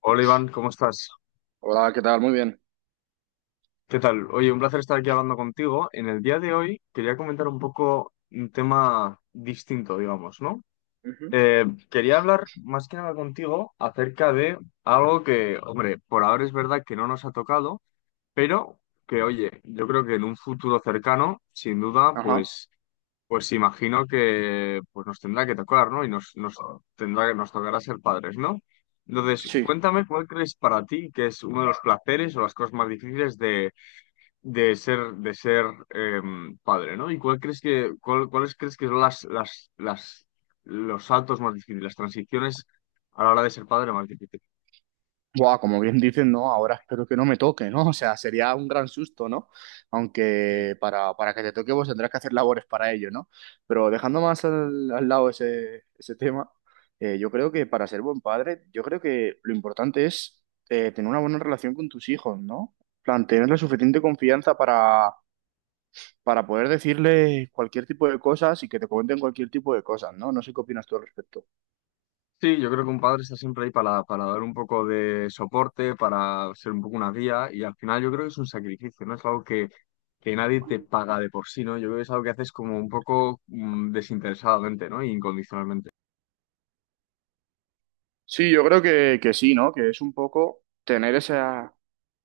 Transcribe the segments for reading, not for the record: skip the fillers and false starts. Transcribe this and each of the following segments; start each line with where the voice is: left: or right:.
left: Hola Iván, ¿cómo estás?
right: Hola, ¿qué tal? Muy bien.
left: ¿Qué tal? Oye, un placer estar aquí hablando contigo. En el día de hoy quería comentar un poco un tema distinto, digamos, ¿no?
right: Ujú.
left: Eh, Quería hablar más que nada contigo acerca de algo que, hombre, por ahora es verdad que no nos ha tocado, pero que, oye, yo creo que en un futuro cercano, sin duda,
right: Ajá.
left: pues pues imagino que pues nos tendrá que tocar, ¿no? Y nos tendrá que nos tocará ser padres, ¿no? Entonces,
right: Sí.
left: cuéntame cuál crees para ti que es uno de los placeres o las cosas más difíciles de ser padre, ¿no? Y cuál crees que, cuáles crees que son las los saltos más difíciles, las transiciones a la hora de ser padre más difíciles.
right: Buah, como bien dicen, ¿no? Ahora espero que no me toque, ¿no? O sea, sería un gran susto, ¿no? Aunque para que te toque vos tendrás que hacer labores para ello, ¿no? Pero dejando más al lado ese, ese tema, yo creo que para ser buen padre, yo creo que lo importante es tener una buena relación con tus hijos, ¿no? En plan, tener la suficiente confianza para poder decirle cualquier tipo de cosas y que te comenten cualquier tipo de cosas, ¿no? No sé qué opinas tú al respecto.
left: Sí, yo creo que un padre está siempre ahí para dar un poco de soporte, para ser un poco una guía y al final yo creo que es un sacrificio, ¿no? Es algo que nadie te paga de por sí, ¿no? Yo creo que es algo que haces como un poco desinteresadamente, ¿no? E incondicionalmente.
right: Sí, yo creo que sí, ¿no? Que es un poco tener esa,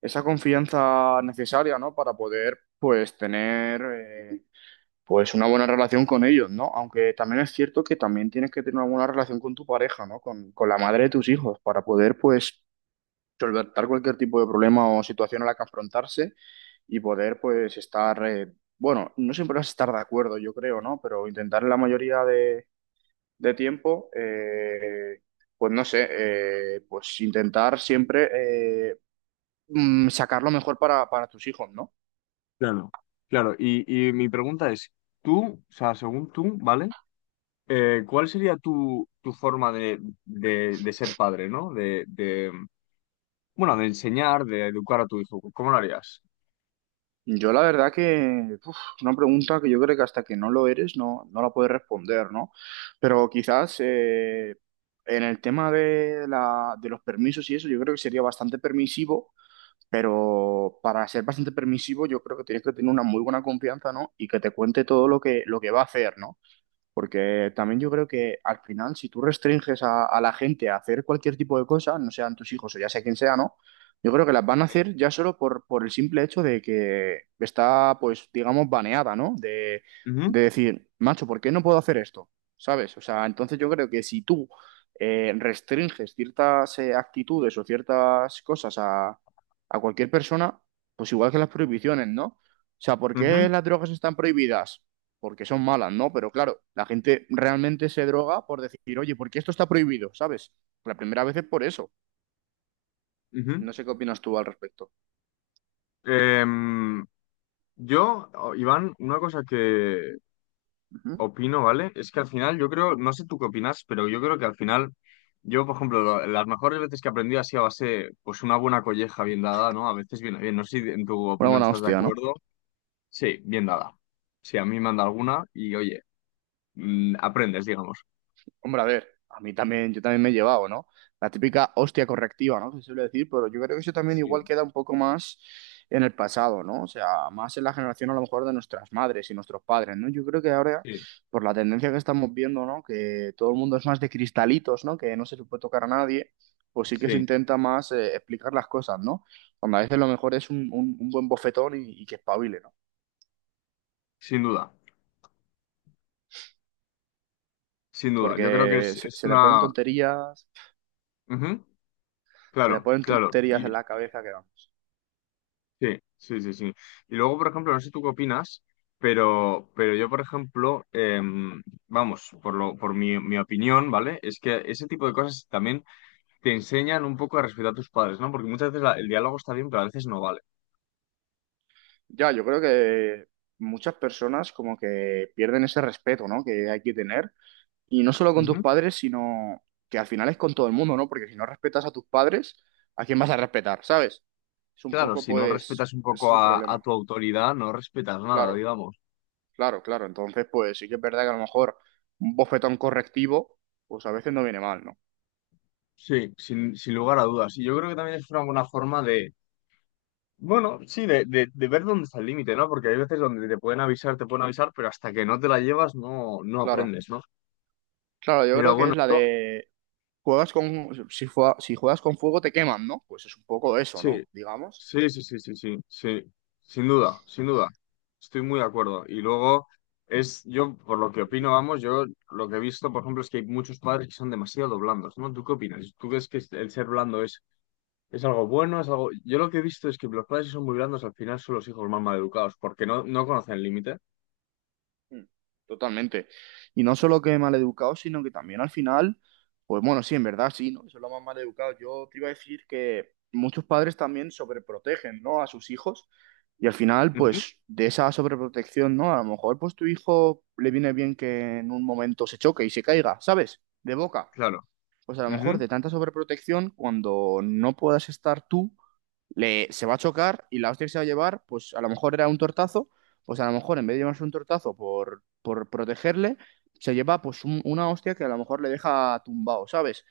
right: esa confianza necesaria, ¿no? Para poder, pues, tener, pues, una buena relación con ellos, ¿no? Aunque también es cierto que también tienes que tener una buena relación con tu pareja, ¿no? Con la madre de tus hijos, para poder, pues, solventar cualquier tipo de problema o situación a la que afrontarse y poder, pues, estar, bueno, no siempre vas a estar de acuerdo, yo creo, ¿no? Pero intentar en la mayoría de tiempo, pues no sé, pues intentar siempre sacar lo mejor para tus hijos, ¿no?
left: Claro. Claro, y mi pregunta es, tú, o sea, según tú, ¿vale? ¿Cuál sería tu, tu forma de ser padre, ¿no? De, bueno, de enseñar, de educar a tu hijo. ¿Cómo lo harías?
right: Yo la verdad que uf, es una pregunta que yo creo que hasta que no lo eres no la puedes responder, ¿no? Pero quizás en el tema de los permisos y eso, yo creo que sería bastante permisivo, pero para ser bastante permisivo yo creo que tienes que tener una muy buena confianza, ¿no? Y que te cuente todo lo que va a hacer, ¿no? Porque también yo creo que al final, si tú restringes a la gente a hacer cualquier tipo de cosa, no sean tus hijos o ya sea quien sea, ¿no? Yo creo que las van a hacer ya solo por el simple hecho de que está, pues, digamos, baneada, ¿no?
left: Ujú,
right: De decir, macho, ¿por qué no puedo hacer esto? ¿Sabes? O sea, entonces yo creo que si tú restringes ciertas actitudes o ciertas cosas a cualquier persona, pues igual que las prohibiciones, ¿no? O sea, ¿por
left: ujú,
right: qué las drogas están prohibidas? Porque son malas, ¿no? Pero claro, la gente realmente se droga por decir, oye, ¿por qué esto está prohibido? ¿Sabes? La primera vez es por eso.
left: ujú.
right: No sé qué opinas tú al respecto.
left: Em, Yo, Iván, una cosa que
right: Ujú.
left: opino, ¿vale? Es que al final yo creo, no sé tú qué opinas, pero yo creo que al final, yo, por ejemplo, las mejores veces que he aprendido ha sido a base, pues una buena colleja bien dada, ¿no? A veces viene bien, no sé si en tu
right: Una
left: opinión
right: buena
left: estás de
right: hostia, ¿no?
left: acuerdo. Sí, bien dada. Sí, a mí me han dado alguna y oye, aprendes, digamos.
right: Hombre, a ver, a mí también, yo también me he llevado, ¿no? La típica hostia correctiva, ¿no?, se suele decir, pero yo creo que eso también
left: Sí,
right: igual queda un poco más en el pasado, ¿no? O sea, más en la generación a lo mejor de nuestras madres y nuestros padres, ¿no? Yo creo que ahora,
left: sí,
right: por la tendencia que estamos viendo, ¿no? Que todo el mundo es más de cristalitos, ¿no? Que no se le puede tocar a nadie, pues sí que se
left: sí,
right: intenta más explicar las cosas, ¿no? Cuando a veces lo mejor es un buen bofetón y que espabile, ¿no?
left: sin duda, sin duda. Yo creo que
right: Porque
left: es
right: se le ponen
left: una...
right: tonterías,
left: Ujú,
right: se le
left: claro,
right: ponen
left: claro.
right: tonterías en la cabeza que vamos.
left: Sí, sí, sí, sí. Y luego, por ejemplo, no sé tú qué opinas, pero yo, por ejemplo, vamos, por lo, por mi, mi opinión, ¿vale? Es que ese tipo de cosas también te enseñan un poco a respetar a tus padres, ¿no? Porque muchas veces el diálogo está bien, pero a veces no vale.
right: Ya, yo creo que muchas personas como que pierden ese respeto, ¿no? Que hay que tener. Y no solo con tus
left: Ujú.
right: padres, sino que al final es con todo el mundo, ¿no? Porque si no respetas a tus padres, ¿a quién vas a respetar? ¿Sabes? Es un
left: Claro,
right: poco,
left: si no
right: pues,
left: respetas un
right: ese es
left: poco
right: el
left: a
right: problema.
left: tu autoridad, no respetas nada,
right: Claro,
left: digamos.
right: claro, claro. Entonces, pues sí que es verdad que a lo mejor un bofetón correctivo, pues a veces no viene mal, ¿no?
left: Sí, sin, sin lugar a dudas. Y yo creo que también es una buena forma de, bueno, sí, de ver dónde está el límite, ¿no? Porque hay veces donde te pueden avisar, pero hasta que no te la llevas no, no
right: Claro,
left: aprendes, ¿no?
right: claro, yo
left: Pero
right: creo que
left: bueno,
right: es la de juegas con, si, si juegas con fuego te queman, ¿no? Pues es un poco eso,
left: sí,
right: ¿no? Digamos.
left: sí, sí, sí, sí, sí, sí, sin duda, sin duda, estoy muy de acuerdo. Y luego es, yo por lo que opino, vamos, yo lo que he visto, por ejemplo, es que hay muchos padres que son demasiado blandos, ¿no? ¿Tú qué opinas? ¿Tú crees que el ser blando es algo bueno? Es algo... Yo lo que he visto es que los padres que son muy blandos al final son los hijos más mal educados, porque no, no conocen el límite.
right: Mm. Totalmente. Y no solo que maleducado, sino que también al final, pues bueno, sí, en verdad sí, ¿no? Son los más maleducados. Yo te iba a decir que muchos padres también sobreprotegen, ¿no? A sus hijos. Y al final,
left: Ujú,
right: pues de esa sobreprotección, ¿no? A lo mejor, pues tu hijo le viene bien que en un momento se choque y se caiga, ¿sabes? De boca.
left: claro.
right: Pues a lo mejor
left: Ujú,
right: de tanta sobreprotección, cuando no puedas estar tú se va a chocar y la hostia que se va a llevar, pues a lo mejor era un tortazo, pues a lo mejor en vez de llevarse un tortazo por protegerle, se lleva pues una hostia que a lo mejor le deja tumbado, ¿sabes?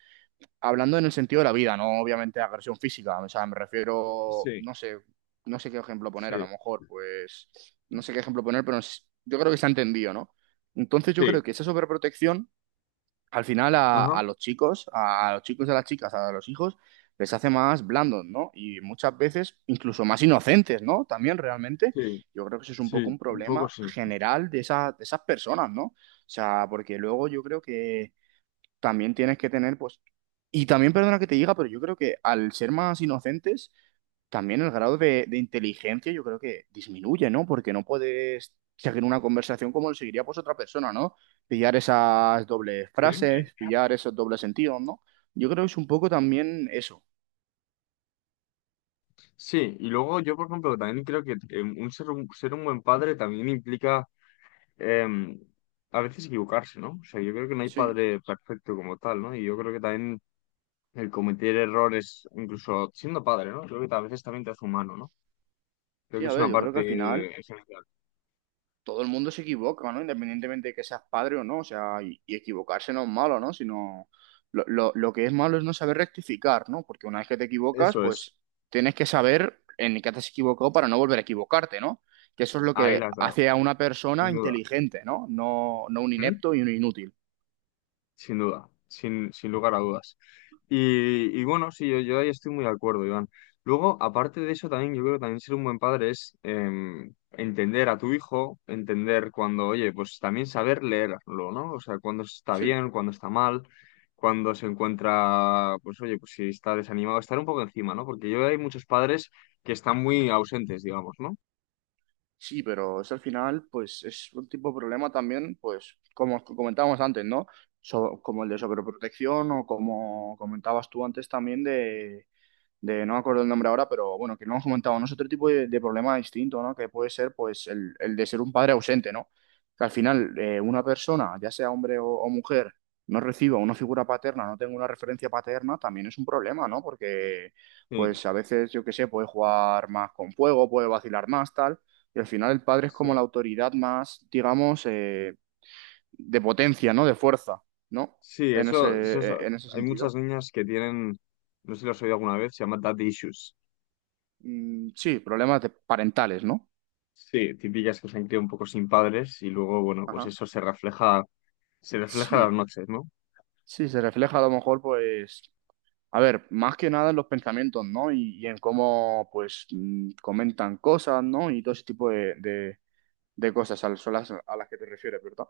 right: Hablando en el sentido de la vida, no obviamente agresión física, o sea, me refiero,
left: sí,
right: no sé, no sé qué ejemplo poner, a lo
left: sí,
right: mejor, pues, no sé qué ejemplo poner, pero yo creo que se ha entendido, ¿no? Entonces yo
left: sí,
right: creo que esa sobreprotección al final
left: ajá,
right: a los chicos y a las chicas, a los hijos, les hace más blandos, ¿no? Y muchas veces incluso más inocentes, ¿no? También realmente,
left: sí,
right: yo creo que eso es un poco
left: sí,
right: un
left: un poco
right: problema
left: sí.
right: general de esas personas, ¿no? O sea, porque luego yo creo que también tienes que tener, pues, y también perdona que te diga, pero yo creo que al ser más inocentes, también el grado de inteligencia yo creo que disminuye, ¿no? Porque no puedes seguir una conversación como lo seguiría pues otra persona, ¿no? Pillar esas dobles
left: Sí.
right: frases, pillar esos dobles sentidos, ¿no? Yo creo que es un poco también eso.
left: Sí, y luego yo, por ejemplo, también creo que un ser un, ser un buen padre también implica em, a veces equivocarse, ¿no? O sea, yo creo que no hay
right: Sí,
left: padre perfecto como tal, ¿no? Y yo creo que también el cometer errores, incluso siendo padre, ¿no? Creo que a veces también te hace humano, ¿no? Creo
right: sí,
left: que
right: a
left: es
right: ver,
left: una
right: yo creo que al final
left: parte esencial.
right: todo el mundo se equivoca, ¿no? Independientemente de que seas padre o no, o sea, y equivocarse no es malo, ¿no? Sino lo que es malo es no saber rectificar, ¿no? Porque una vez que te equivocas,
left: Eso es,
right: pues tienes que saber en qué te has equivocado para no volver a equivocarte, ¿no? Que eso es lo
left: ahí la
right: que
left: has dado,
right: hace a una persona
left: sin duda.
right: inteligente, ¿no? No un inepto y un inútil.
left: Sin duda, sin, sin lugar a dudas. Y bueno, sí, yo ahí estoy muy de acuerdo, Iván. Luego, aparte de eso, también yo creo que también ser un buen padre es entender a tu hijo, entender cuando, oye, pues también saber leerlo, ¿no? O sea, cuando está
right: Sí.
left: bien, cuando está mal, cuando se encuentra, pues oye, pues si está desanimado, estar un poco encima, ¿no? Porque yo veo que hay muchos padres que están muy ausentes, digamos, ¿no?
right: Sí, pero eso al final, pues es un tipo de problema también, pues como comentábamos antes, ¿no? Como el de sobreprotección o como comentabas tú antes también de, no me acuerdo el nombre ahora, pero bueno, que lo hemos comentado, ¿no? Es otro tipo de problema distinto, ¿no? Que puede ser, pues, el de ser un padre ausente, ¿no? Que al final una persona, ya sea hombre o mujer, no reciba una figura paterna, no tenga una referencia paterna, también es un problema, ¿no? Porque,
left: Sí.
right: pues, a veces, yo qué sé, puede jugar más con fuego, puede vacilar más, tal, y al final el padre es como la
left: Sí.
right: autoridad más, digamos, de potencia, ¿no? De fuerza, ¿no?
left: Sí, eso,
right: En ese
left: hay muchas
right: sentido.
left: niñas que tienen, no sé si lo has oído alguna vez, se llama dad issues.
right: Mm, sí, problemas de- parentales, ¿no?
left: Sí, típicas que se han criado un poco sin padres y luego, bueno, pues
right: Ajá.
left: eso se refleja en las
right: Sí,
left: noches, ¿no?
right: sí, se refleja a lo mejor, pues, a ver, más que nada en los pensamientos, ¿no? Y en cómo, pues, mm, comentan cosas, ¿no? Y todo ese tipo de cosas son a las que te refieres, ¿verdad?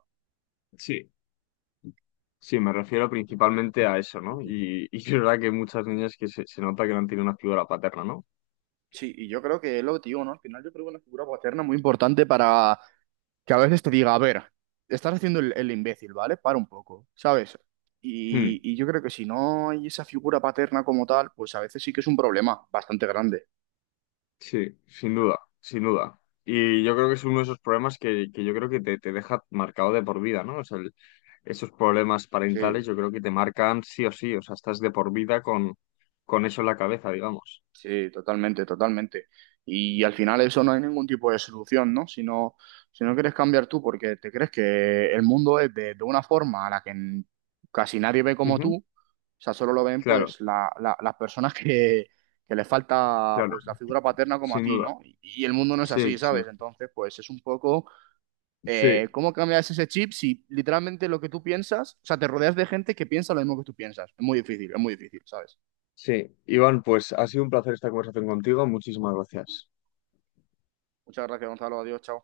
left: Sí. Sí, me refiero principalmente a eso, ¿no? Y es verdad que hay muchas niñas que se nota que no han tenido una figura paterna, ¿no?
right: Sí, y yo creo que es lo que te digo, ¿no? Al final yo creo que una figura paterna muy importante para que a veces te diga, a ver, estás haciendo el imbécil, ¿vale? Para un poco, ¿sabes?
left: Hmm,
right: Y yo creo que si no hay esa figura paterna como tal, pues a veces sí que es un problema bastante grande.
left: sí, sin duda, sin duda. Y yo creo que es uno de esos problemas que yo creo que te deja marcado de por vida, ¿no? O sea, esos problemas
right: Sí.
left: parentales yo creo que te marcan sí o sí, o sea, estás de por vida con eso en la cabeza, digamos.
right: Sí, totalmente, totalmente. Y al final eso no hay ningún tipo de solución, ¿no? Si no, si no quieres cambiar tú porque te crees que el mundo es de una forma a la que casi nadie ve como
left: Ujú.
right: tú, o sea, solo lo ven
left: Claro,
right: pues las personas que les falta
left: claro,
right: pues la figura paterna como a
left: sin
right: ti,
left: duda.
right: ¿no? Y el mundo no es
left: Sí,
right: así,
left: sí.
right: ¿sabes? Entonces, pues es un poco,
left: Sí,
right: ¿cómo cambias ese chip si literalmente lo que tú piensas, o sea, te rodeas de gente que piensa lo mismo que tú piensas? Es muy difícil, ¿sabes?
left: sí. Iván, pues ha sido un placer esta conversación contigo. Muchísimas gracias.
right: Muchas gracias, Gonzalo. Adiós, chao.